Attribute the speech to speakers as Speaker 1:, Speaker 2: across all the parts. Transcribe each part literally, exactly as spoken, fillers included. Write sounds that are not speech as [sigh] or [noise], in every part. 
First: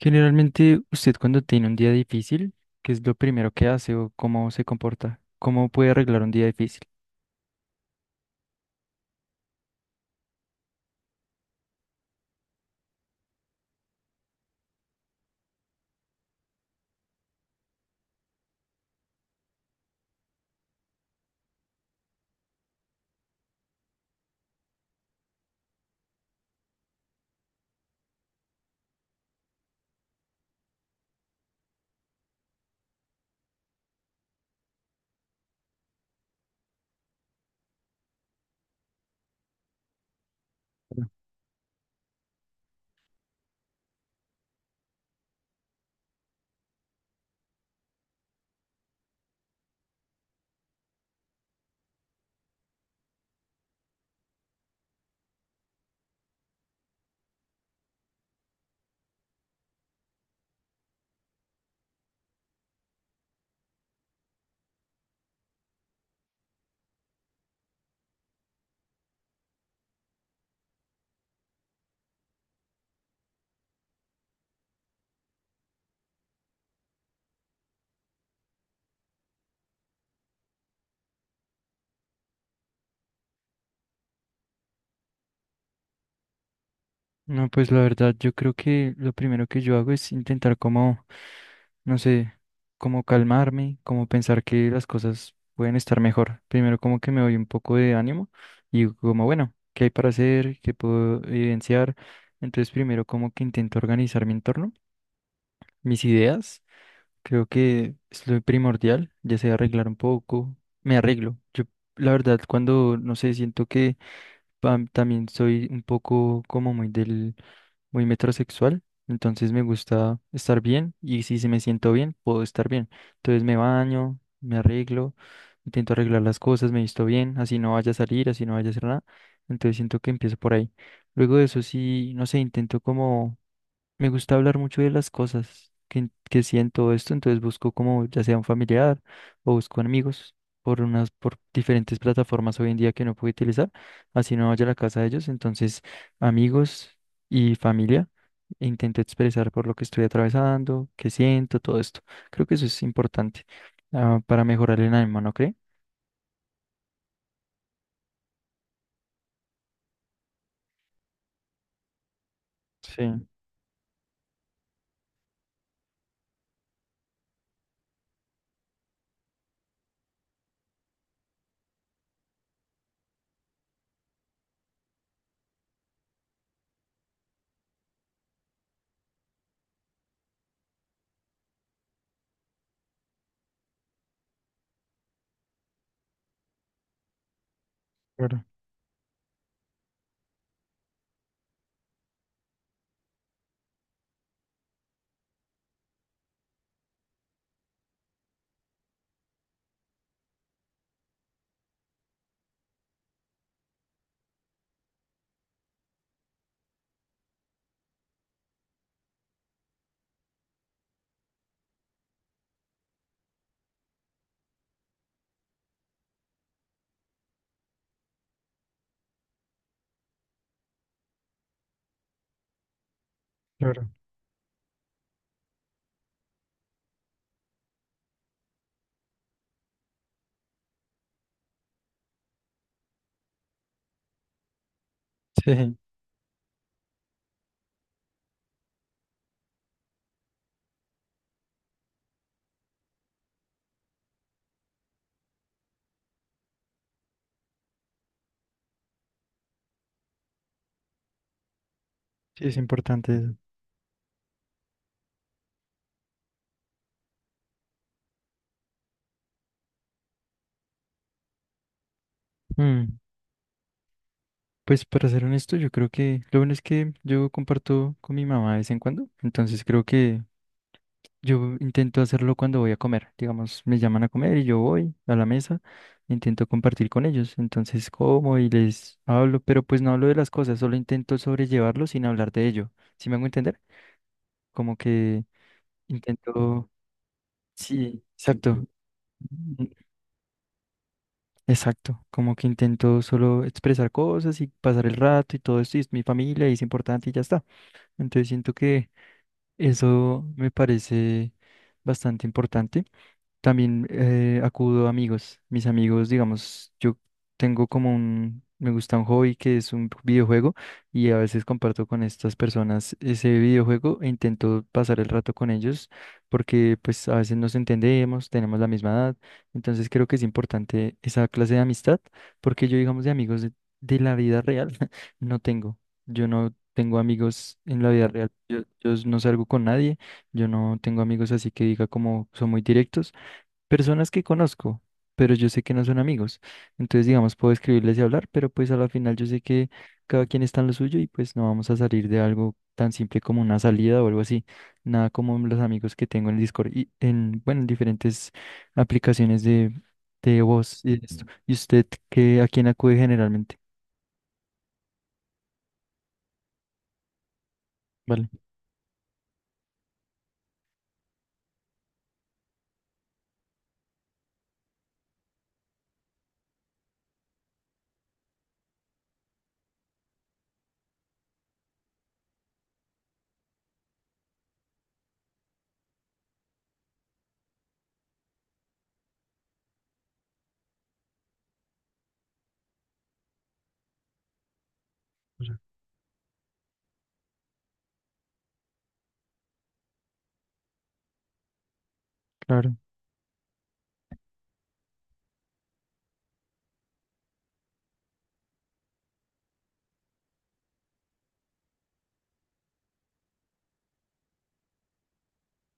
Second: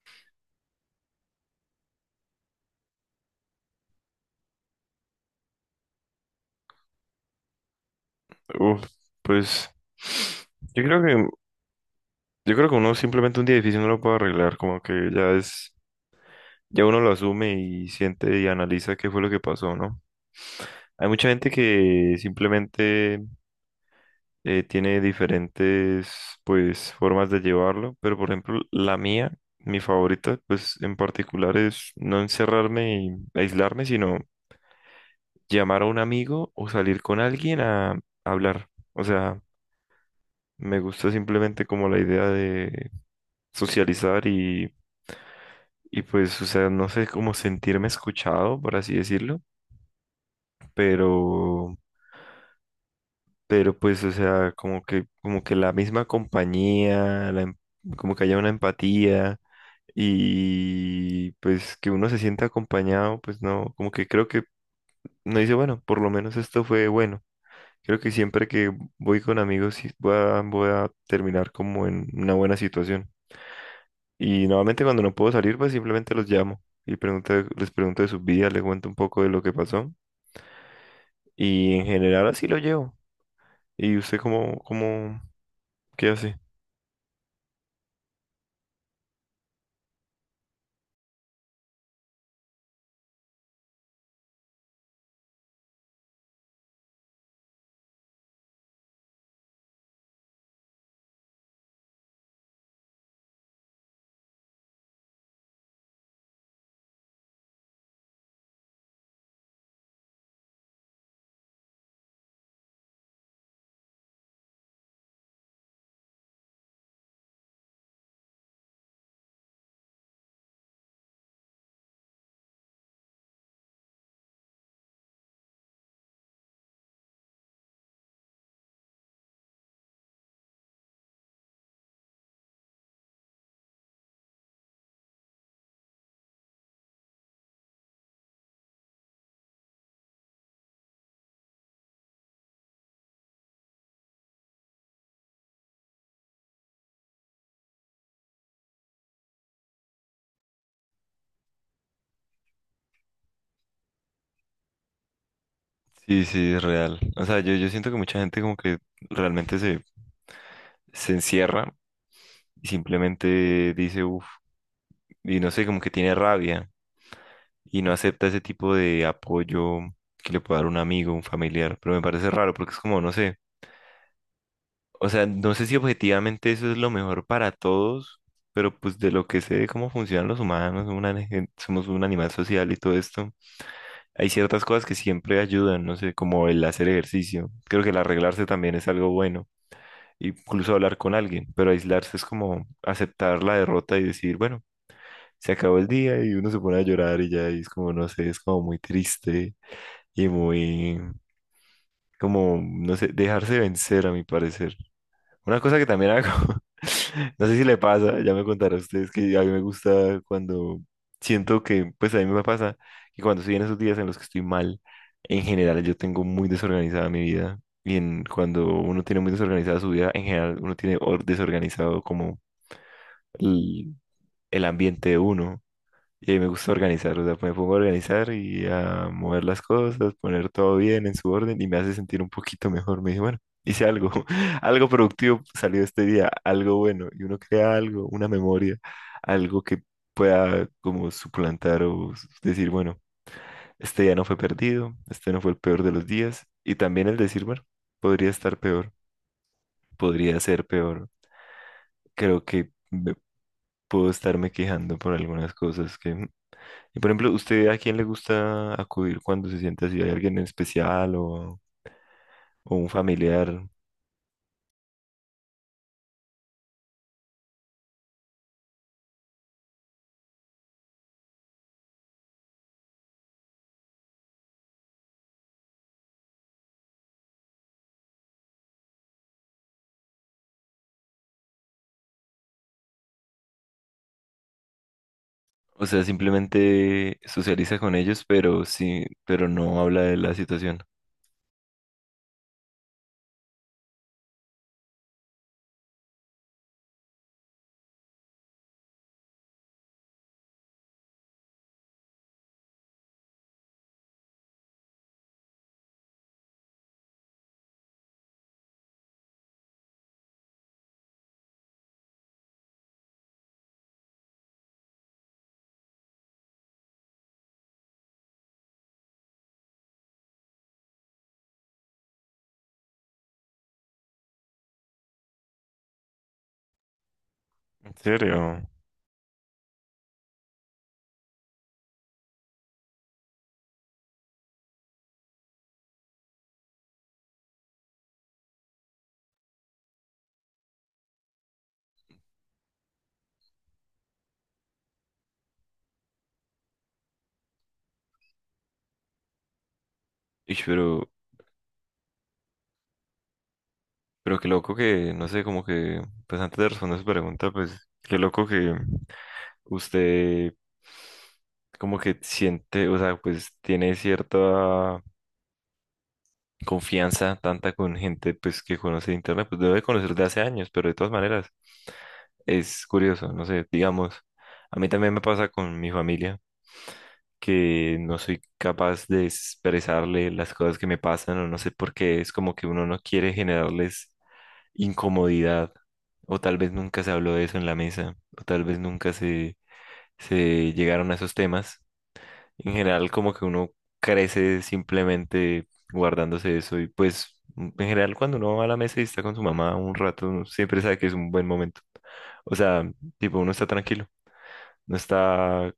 Speaker 1: Generalmente, usted cuando tiene un día difícil, ¿qué es lo primero que hace o cómo se comporta? ¿Cómo puede arreglar un día difícil?
Speaker 2: Uf, pues yo creo que yo creo que uno simplemente un día difícil no lo puede arreglar, como que ya es ya uno lo asume y siente y analiza qué fue lo que pasó, ¿no? Hay mucha gente que simplemente eh, tiene diferentes pues formas de llevarlo, pero por ejemplo la mía, mi favorita pues en particular es no encerrarme y aislarme, sino llamar a un amigo o salir con alguien a hablar. O sea, me gusta simplemente como la idea de socializar y, y pues, o sea, no sé cómo sentirme escuchado, por así decirlo, pero, pero pues, o sea, como que, como que la misma compañía, la em- como que haya una empatía y pues que uno se sienta acompañado, pues no, como que creo que no dice, bueno, por lo menos esto fue bueno. Creo que siempre que voy con amigos sí voy a, voy a terminar como en una buena situación. Y normalmente cuando no puedo salir, pues simplemente los llamo y pregunto, les pregunto de sus vidas, les cuento un poco de lo que pasó. Y en general así lo llevo. ¿Y usted cómo, cómo, qué hace?
Speaker 1: No, pues la verdad, yo creo que lo primero que yo hago es intentar como, no sé, como calmarme, como pensar que las cosas pueden estar mejor. Primero como que me doy un poco de ánimo y digo como, bueno, ¿qué hay para hacer? ¿Qué puedo evidenciar? Entonces primero como que intento organizar mi entorno, mis ideas. Creo que es lo primordial, ya sea arreglar un poco, me arreglo. Yo, la verdad, cuando, no sé, siento que pam, también soy un poco como muy del, muy metrosexual, entonces me gusta estar bien y si se me siento bien, puedo estar bien. Entonces me baño, me arreglo, intento arreglar las cosas, me visto bien, así no vaya a salir, así no vaya a hacer nada. Entonces siento que empiezo por ahí. Luego de eso sí, no sé, intento como me gusta hablar mucho de las cosas que, que siento esto, entonces busco como ya sea un familiar o busco amigos por unas, por diferentes plataformas hoy en día que no puedo utilizar, así no vaya a la casa de ellos, entonces amigos y familia, e intento expresar por lo que estoy atravesando, qué siento, todo esto. Creo que eso es importante ah, para mejorar el ánimo, ¿no cree?
Speaker 2: Sí, sí, es real. O sea, yo, yo siento que mucha gente como que realmente se, se encierra y
Speaker 1: Sí,
Speaker 2: simplemente dice, uff, y no sé, como que tiene rabia y no acepta ese tipo de apoyo que le puede dar un amigo, un familiar. Pero me parece raro porque es como, no sé. O sea, no sé si objetivamente eso es lo mejor para todos, pero pues de lo que sé de cómo funcionan los humanos, una gen- somos un animal social y todo esto, hay ciertas cosas que siempre ayudan, no sé, como el hacer ejercicio. Creo que el
Speaker 1: claro,
Speaker 2: arreglarse también es algo bueno, incluso hablar con alguien, pero aislarse es como aceptar la derrota y decir, bueno, se acabó el día y uno se pone a llorar y ya y es como, no sé, es como muy triste y muy, como, no sé, dejarse vencer a mi parecer. Una cosa que también hago, [laughs] no sé si le pasa, ya me contarán ustedes que a mí me gusta cuando siento que, pues a mí me pasa que cuando estoy en esos días en los que estoy mal, en general yo tengo muy desorganizada mi vida y en, cuando uno tiene muy desorganizada su vida, en general uno tiene or- desorganizado como
Speaker 1: claro.
Speaker 2: el, el ambiente de uno, y ahí me gusta organizar, o sea, me pongo a organizar y a mover las cosas, poner todo bien en su orden y me hace sentir un poquito mejor. Me dije, bueno, hice algo, [laughs] algo productivo
Speaker 1: Sí,
Speaker 2: salió este día, algo bueno, y uno crea algo, una memoria, algo que pueda como suplantar o s- decir, bueno, este día no fue perdido, este no fue el peor de los días, y también el decir, bueno, podría estar peor, podría ser peor. Creo
Speaker 1: sí, es
Speaker 2: que
Speaker 1: importante
Speaker 2: me-
Speaker 1: eso.
Speaker 2: puedo estarme quejando por algunas cosas que. Y por ejemplo, ¿usted a quién le gusta acudir cuando se siente así? ¿Hay alguien en especial o, o un
Speaker 1: Mm.
Speaker 2: familiar?
Speaker 1: Pues para ser honesto, yo creo que lo bueno es que yo comparto con mi mamá de vez en cuando, entonces creo que yo intento hacerlo cuando voy a comer, digamos, me llaman a comer y yo voy a la mesa, intento compartir con ellos, entonces como y les hablo, pero pues no hablo de las cosas, solo intento sobrellevarlo sin hablar de ello, ¿sí me hago entender? Como que
Speaker 2: O sea,
Speaker 1: intento,
Speaker 2: simplemente socializa con
Speaker 1: sí,
Speaker 2: ellos,
Speaker 1: exacto.
Speaker 2: pero sí, pero
Speaker 1: Mm,
Speaker 2: no habla de la situación.
Speaker 1: exacto, como que intento solo expresar cosas y pasar el rato y todo esto, y es mi familia y es importante y ya está. Entonces siento que eso me parece bastante importante. También eh, acudo a amigos. Mis amigos, digamos, yo tengo como un, me gusta un hobby que es un videojuego y a veces comparto con estas personas ese videojuego e intento pasar el rato con ellos porque pues a veces nos entendemos, tenemos la misma edad, entonces creo que es importante esa clase de amistad porque yo, digamos, de amigos de, de la vida real [laughs] no tengo. Yo no tengo amigos en la
Speaker 2: ¿En
Speaker 1: vida real. Yo,
Speaker 2: serio?
Speaker 1: yo no salgo con nadie. Yo no tengo amigos así que diga como son muy directos. Personas que conozco, pero yo sé que no son amigos. Entonces, digamos, puedo escribirles y hablar, pero pues a la final yo sé que cada quien está en lo suyo y pues no vamos a salir de algo tan simple como una salida o algo así. Nada como los amigos que tengo en Discord y en, bueno, en diferentes aplicaciones de, de
Speaker 2: Ish,
Speaker 1: voz y de
Speaker 2: pero,
Speaker 1: esto. ¿Y usted qué, a quién acude generalmente?
Speaker 2: pero qué loco que, no sé, como que, pues antes de responder su pregunta, pues qué
Speaker 1: Vale,
Speaker 2: loco que usted como que siente, o sea, pues tiene cierta confianza tanta con gente pues que conoce internet, pues debe conocer de hace años, pero de todas maneras es curioso, no sé, digamos, a mí también me pasa con mi familia que no soy capaz de expresarle las cosas que me pasan o no sé por qué, es como que uno no quiere generarles
Speaker 1: o sea,
Speaker 2: incomodidad o tal vez nunca se habló de eso en la mesa o tal vez nunca se, se llegaron a esos temas en
Speaker 1: claro,
Speaker 2: general, como que uno crece simplemente guardándose eso y pues mm, en general cuando uno va a la mesa y está con su mamá un rato, uno siempre sabe que es un buen momento. O sea, tipo, uno está tranquilo, no está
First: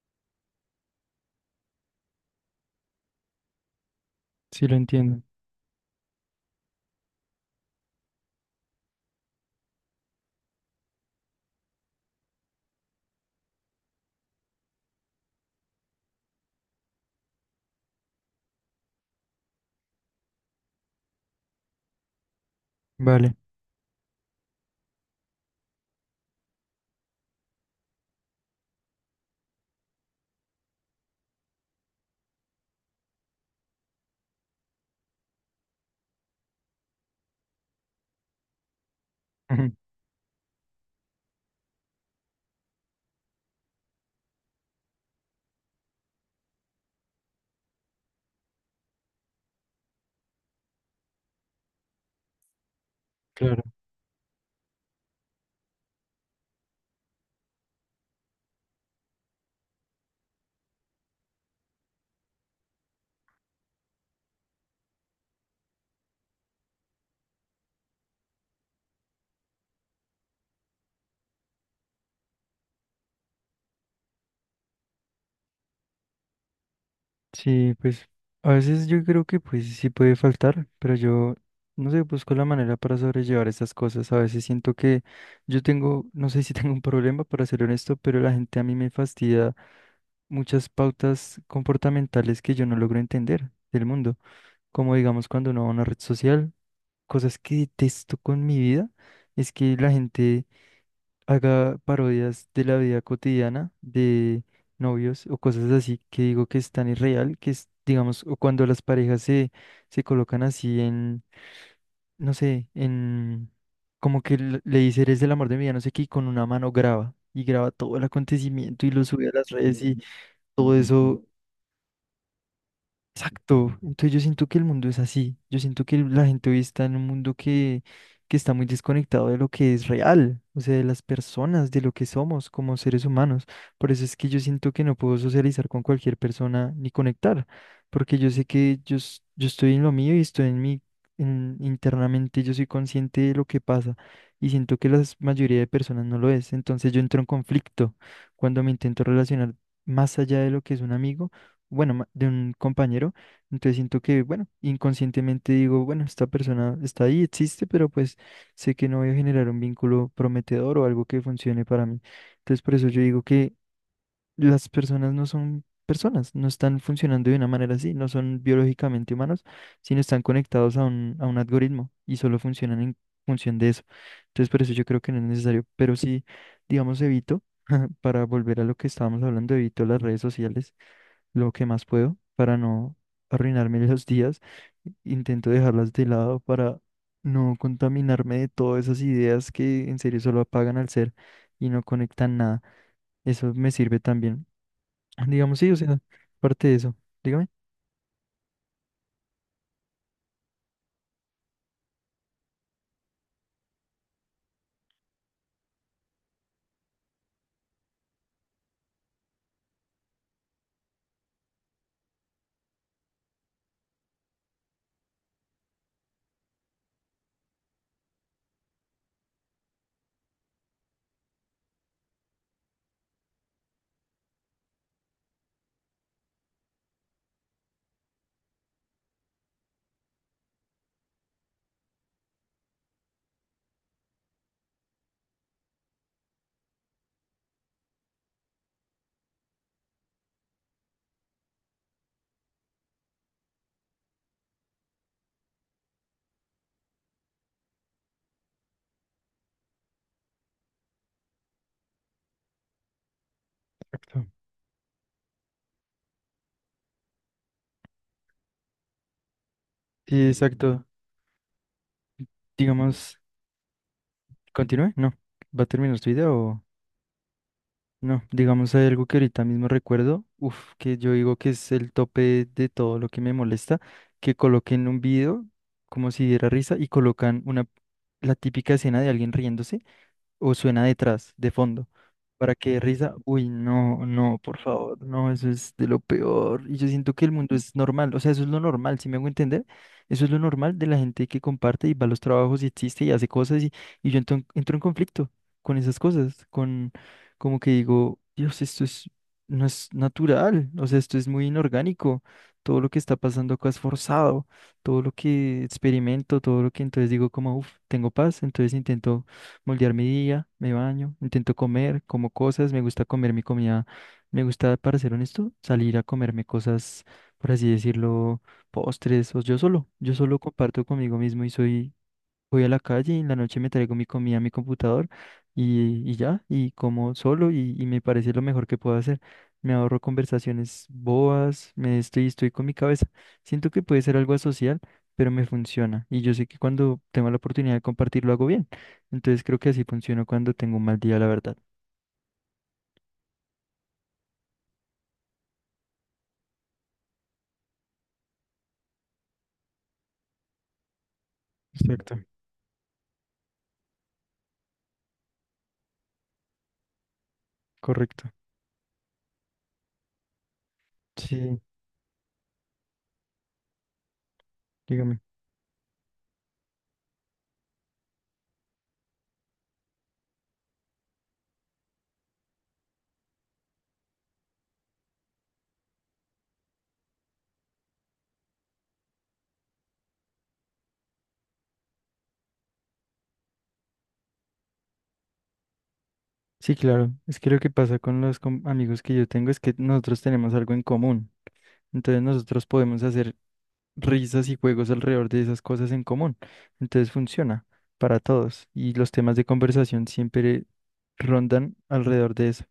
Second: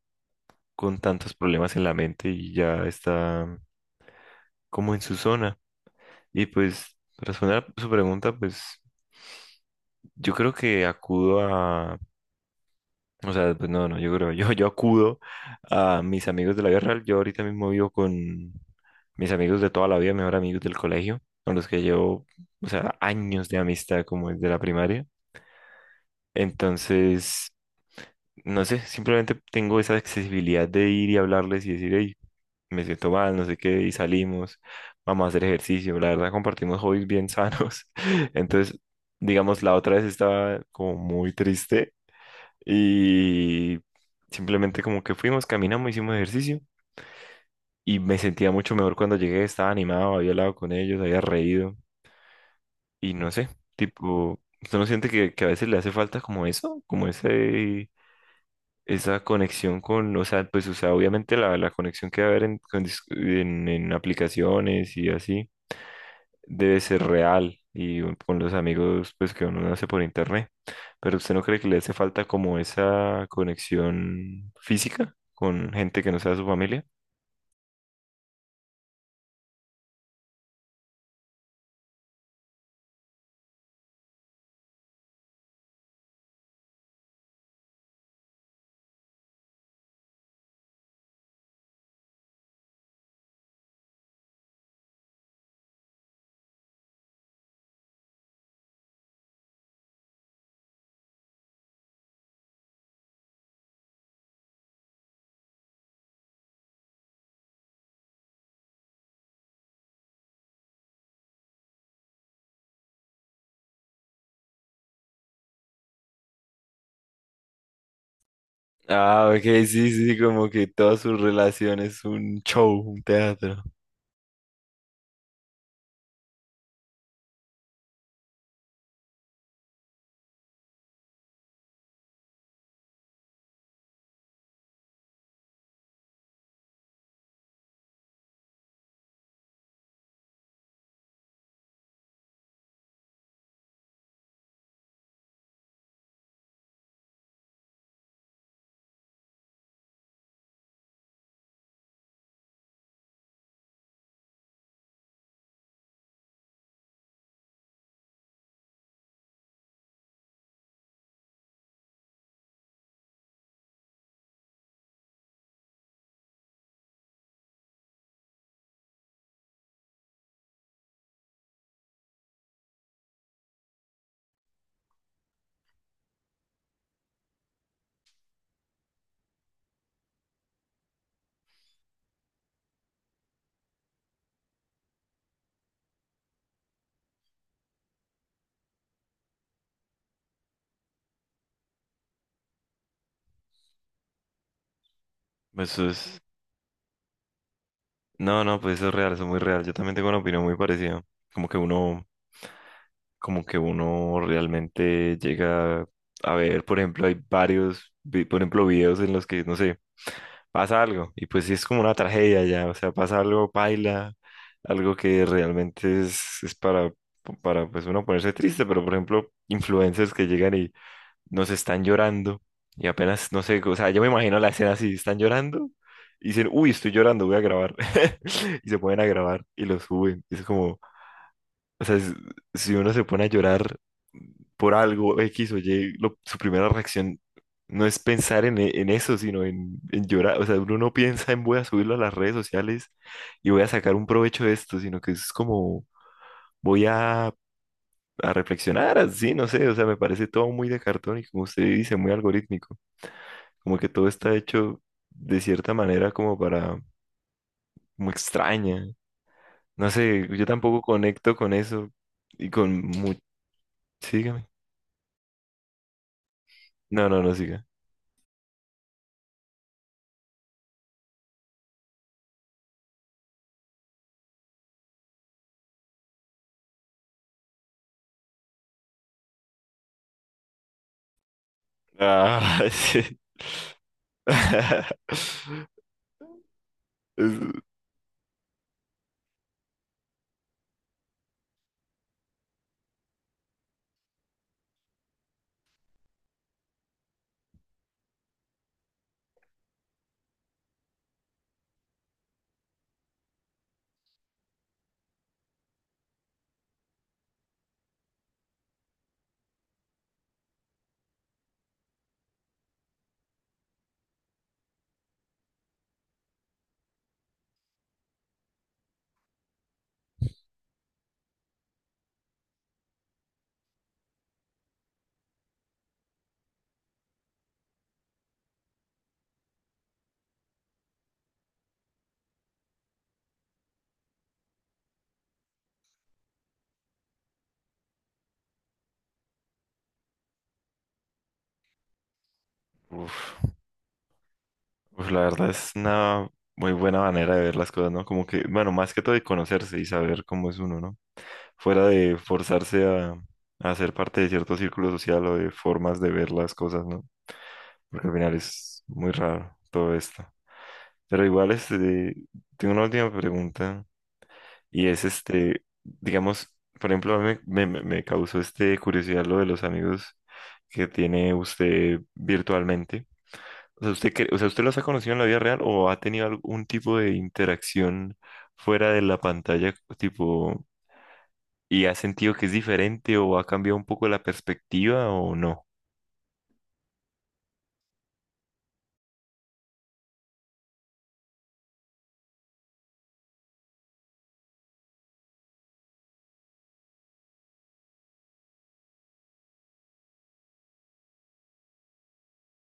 Speaker 2: con tantos problemas en la mente y ya está
Speaker 1: sí lo
Speaker 2: como en su
Speaker 1: entiendo.
Speaker 2: zona. Y pues, para responder a su pregunta, pues yo creo que acudo a. O sea, pues no, no, yo creo, yo, yo acudo a mis amigos de la vida real. Yo ahorita mismo vivo con mis amigos de toda la vida, mejor amigos del colegio, con los que llevo, o sea,
Speaker 1: Vale,
Speaker 2: años de amistad como desde la primaria. Entonces, no sé, simplemente tengo esa accesibilidad de ir y hablarles y decir, hey, me siento mal, no sé qué, y salimos, vamos a hacer ejercicio. La verdad, compartimos hobbies bien sanos. [laughs] Entonces, digamos, la
Speaker 1: [laughs]
Speaker 2: otra vez estaba como muy triste y simplemente como que fuimos, caminamos, hicimos ejercicio y me sentía mucho mejor cuando llegué, estaba animado, había hablado con ellos, había reído y no sé,
Speaker 1: claro.
Speaker 2: tipo, ¿usted no siente que, que a veces le hace falta como eso, como ese, esa conexión con, o sea, pues, o sea, obviamente la, la conexión que va a haber en, con dis- en en aplicaciones y así? Debe ser real y un- con los amigos pues que uno no hace por internet. Pero ¿usted no cree que le hace falta como esa conexión física con gente que no sea su familia?
Speaker 1: Sí, pues a veces yo creo que pues sí puede faltar, pero yo no sé, busco la manera para sobrellevar estas cosas. A veces siento que yo tengo, no sé si [laughs] tengo un problema para ser honesto, pero la gente a mí me fastidia muchas pautas comportamentales que yo no logro entender del mundo. Como digamos cuando uno va a una red social, cosas que detesto con mi vida, es que la gente haga parodias de la vida cotidiana, de novios o cosas así que digo que es tan irreal, que es, digamos, o cuando las parejas se, se colocan así en, no sé, en, como que le le dice, eres el amor de mi vida, no sé qué, y con una mano graba, y graba todo el acontecimiento y lo sube
Speaker 2: Ah,
Speaker 1: a
Speaker 2: ok,
Speaker 1: las redes
Speaker 2: sí,
Speaker 1: y
Speaker 2: sí, como que
Speaker 1: todo
Speaker 2: todas sus
Speaker 1: eso.
Speaker 2: relaciones es un show, un teatro.
Speaker 1: Exacto. Entonces yo siento que el mundo es así. Yo siento que la gente hoy está en un mundo que, que está muy desconectado de lo que es real, o sea, de las personas, de lo que somos como seres humanos. Por eso es que yo siento que no puedo socializar con cualquier persona ni conectar, porque yo sé que yo, es- yo estoy en lo mío y estoy en mi, en- internamente yo soy consciente de lo que pasa y siento que la mayoría de personas no lo es. Entonces yo entro en conflicto cuando me intento relacionar más allá de lo que es un amigo bueno, ma- de un compañero. Entonces siento que, bueno, inconscientemente digo, bueno, esta persona está ahí, existe, pero pues sé que no voy a generar un vínculo prometedor o algo que funcione para mí. Entonces por eso yo digo que las personas no son personas, no están funcionando de una manera así, no son biológicamente humanos, sino están conectados a un, a un algoritmo y solo funcionan en función de eso. Entonces por eso yo creo que no es necesario, pero sí, digamos, evito, [laughs] para volver a lo que estábamos hablando, evito las redes sociales lo que más puedo para no arruinarme [laughs] los días. Intento dejarlas de lado para no contaminarme de todas esas ideas que en serio solo apagan al ser y no conectan nada. Eso me sirve también. Digamos, sí, o
Speaker 2: Eso
Speaker 1: sea,
Speaker 2: es...
Speaker 1: parte de eso. Dígame.
Speaker 2: No, no, pues eso es real, eso es muy real. Yo también tengo una opinión muy parecida. Como que uno como que uno realmente llega a ver, por ejemplo, hay varios, vi- por ejemplo, videos en los que, no sé, pasa algo y pues sí es como una tragedia ya, o sea, pasa algo, baila, algo que realmente es, es para, para pues uno ponerse triste, pero por ejemplo, influencers que llegan y nos están llorando y apenas, no sé, o sea, yo me imagino la escena así, están llorando. Y dicen, uy, estoy llorando, voy a grabar. [laughs] Y se ponen a grabar y lo suben. Es como, o sea, es- si uno se pone a llorar por algo X o Y, lo- su primera reacción no es pensar en, e- en eso, sino en, en llorar. O sea, uno no piensa en voy a subirlo a las redes sociales y voy a sacar un provecho de esto, sino que es como voy a, a reflexionar así, no sé, o sea, me parece todo muy de cartón y como usted dice, muy algorítmico, como que todo
Speaker 1: Exacto.
Speaker 2: está hecho de cierta manera como para, como extraña. No
Speaker 1: Sí,
Speaker 2: sé, yo tampoco
Speaker 1: exacto.
Speaker 2: conecto con eso y con... mu-
Speaker 1: Digamos,
Speaker 2: Sígame.
Speaker 1: continúe. No. ¿Va a terminar su idea o...?
Speaker 2: No, no, no siga.
Speaker 1: No, digamos, hay algo que ahorita mismo recuerdo, uf, que yo digo que es el tope de todo lo que me molesta, que coloquen un video como si diera risa y colocan una, la típica escena de alguien riéndose o suena detrás, de fondo, para
Speaker 2: Ah,
Speaker 1: que
Speaker 2: [laughs]
Speaker 1: dé
Speaker 2: sí.
Speaker 1: risa. Uy, no, no, por favor, no, eso
Speaker 2: [laughs]
Speaker 1: es de lo peor. Y yo siento que el mundo
Speaker 2: Es-
Speaker 1: es normal, o sea, eso es lo normal, si me hago entender, eso es lo normal de la gente que comparte y va a los trabajos y existe y hace cosas y, y yo entro, entro en conflicto con esas cosas, con como que digo, Dios, esto es, no es natural, o sea, esto es muy inorgánico, todo lo que está pasando acá es forzado, todo lo que experimento, todo lo que entonces digo como, uff, tengo paz, entonces intento moldear mi día, me baño, intento comer, como cosas, me gusta comer mi comida, me gusta, para ser honesto, salir a comerme cosas, por así decirlo, postres, o yo solo, yo solo comparto conmigo mismo y soy voy a la calle y en la noche me traigo mi comida a mi computador y, y ya, y como solo y, y me parece lo mejor que puedo hacer. Me ahorro conversaciones bobas, me estoy, estoy con mi cabeza. Siento que puede ser algo asocial, pero me funciona. Y yo sé que cuando tengo la oportunidad de compartirlo hago bien. Entonces creo que así funciona cuando tengo un mal día, la verdad.
Speaker 2: uf, uf, la verdad es una muy buena manera de ver las cosas, ¿no? Como que, bueno, más que todo de conocerse y saber cómo es uno, ¿no? Fuera
Speaker 1: Exacto,
Speaker 2: de forzarse a, a ser parte de cierto círculo social o de formas de ver las cosas, ¿no? Porque al
Speaker 1: correcto.
Speaker 2: final es muy raro todo esto. Pero igual,
Speaker 1: Sí,
Speaker 2: este, tengo una última pregunta y es
Speaker 1: dígame.
Speaker 2: este, digamos, por ejemplo, a mí me, me, me causó este curiosidad lo de los amigos que tiene usted virtualmente. O sea, ¿usted, cre- o sea, ¿usted los ha conocido en la vida real o ha tenido algún tipo de interacción fuera de la pantalla, tipo, y ha sentido que es diferente o ha cambiado un poco la perspectiva o no?
Speaker 1: Sí, claro. Es que lo que pasa con los com- amigos que yo tengo es que nosotros tenemos algo en común. Entonces nosotros podemos hacer risas y juegos alrededor de esas cosas en común. Entonces funciona para todos y los temas de conversación siempre rondan alrededor de eso.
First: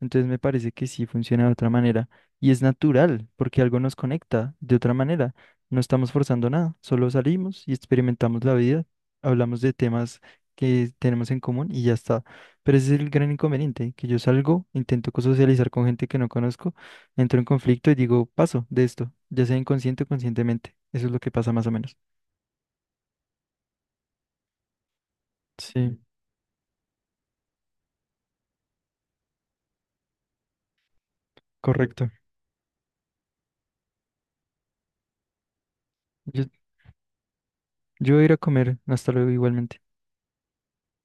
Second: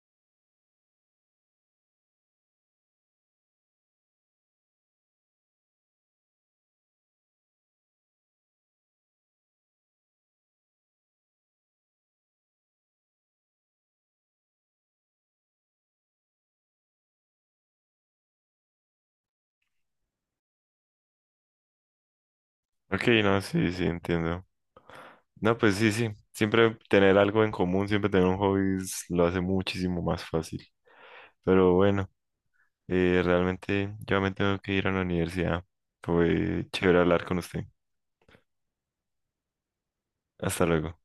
Speaker 1: Entonces me parece que sí funciona de otra manera. Y es natural, porque algo nos conecta de otra manera. No estamos forzando nada, solo salimos y experimentamos la vida, hablamos de temas que tenemos en común y ya está. Pero ese es el gran inconveniente, que yo salgo, intento co- socializar con gente que no conozco, entro en conflicto y digo, paso de esto, ya sea inconsciente o conscientemente. Eso es lo que pasa más o menos.
Speaker 2: Ok, no, sí, sí, entiendo. No, pues sí,
Speaker 1: Sí,
Speaker 2: sí. Siempre tener algo en común, siempre tener un hobby es- lo hace muchísimo más fácil. Pero bueno,
Speaker 1: correcto.
Speaker 2: eh, realmente yo me tengo que ir a la universidad.
Speaker 1: Yo,
Speaker 2: Fue chévere hablar con usted.
Speaker 1: yo voy a ir a comer. Hasta luego igualmente.
Speaker 2: Hasta luego.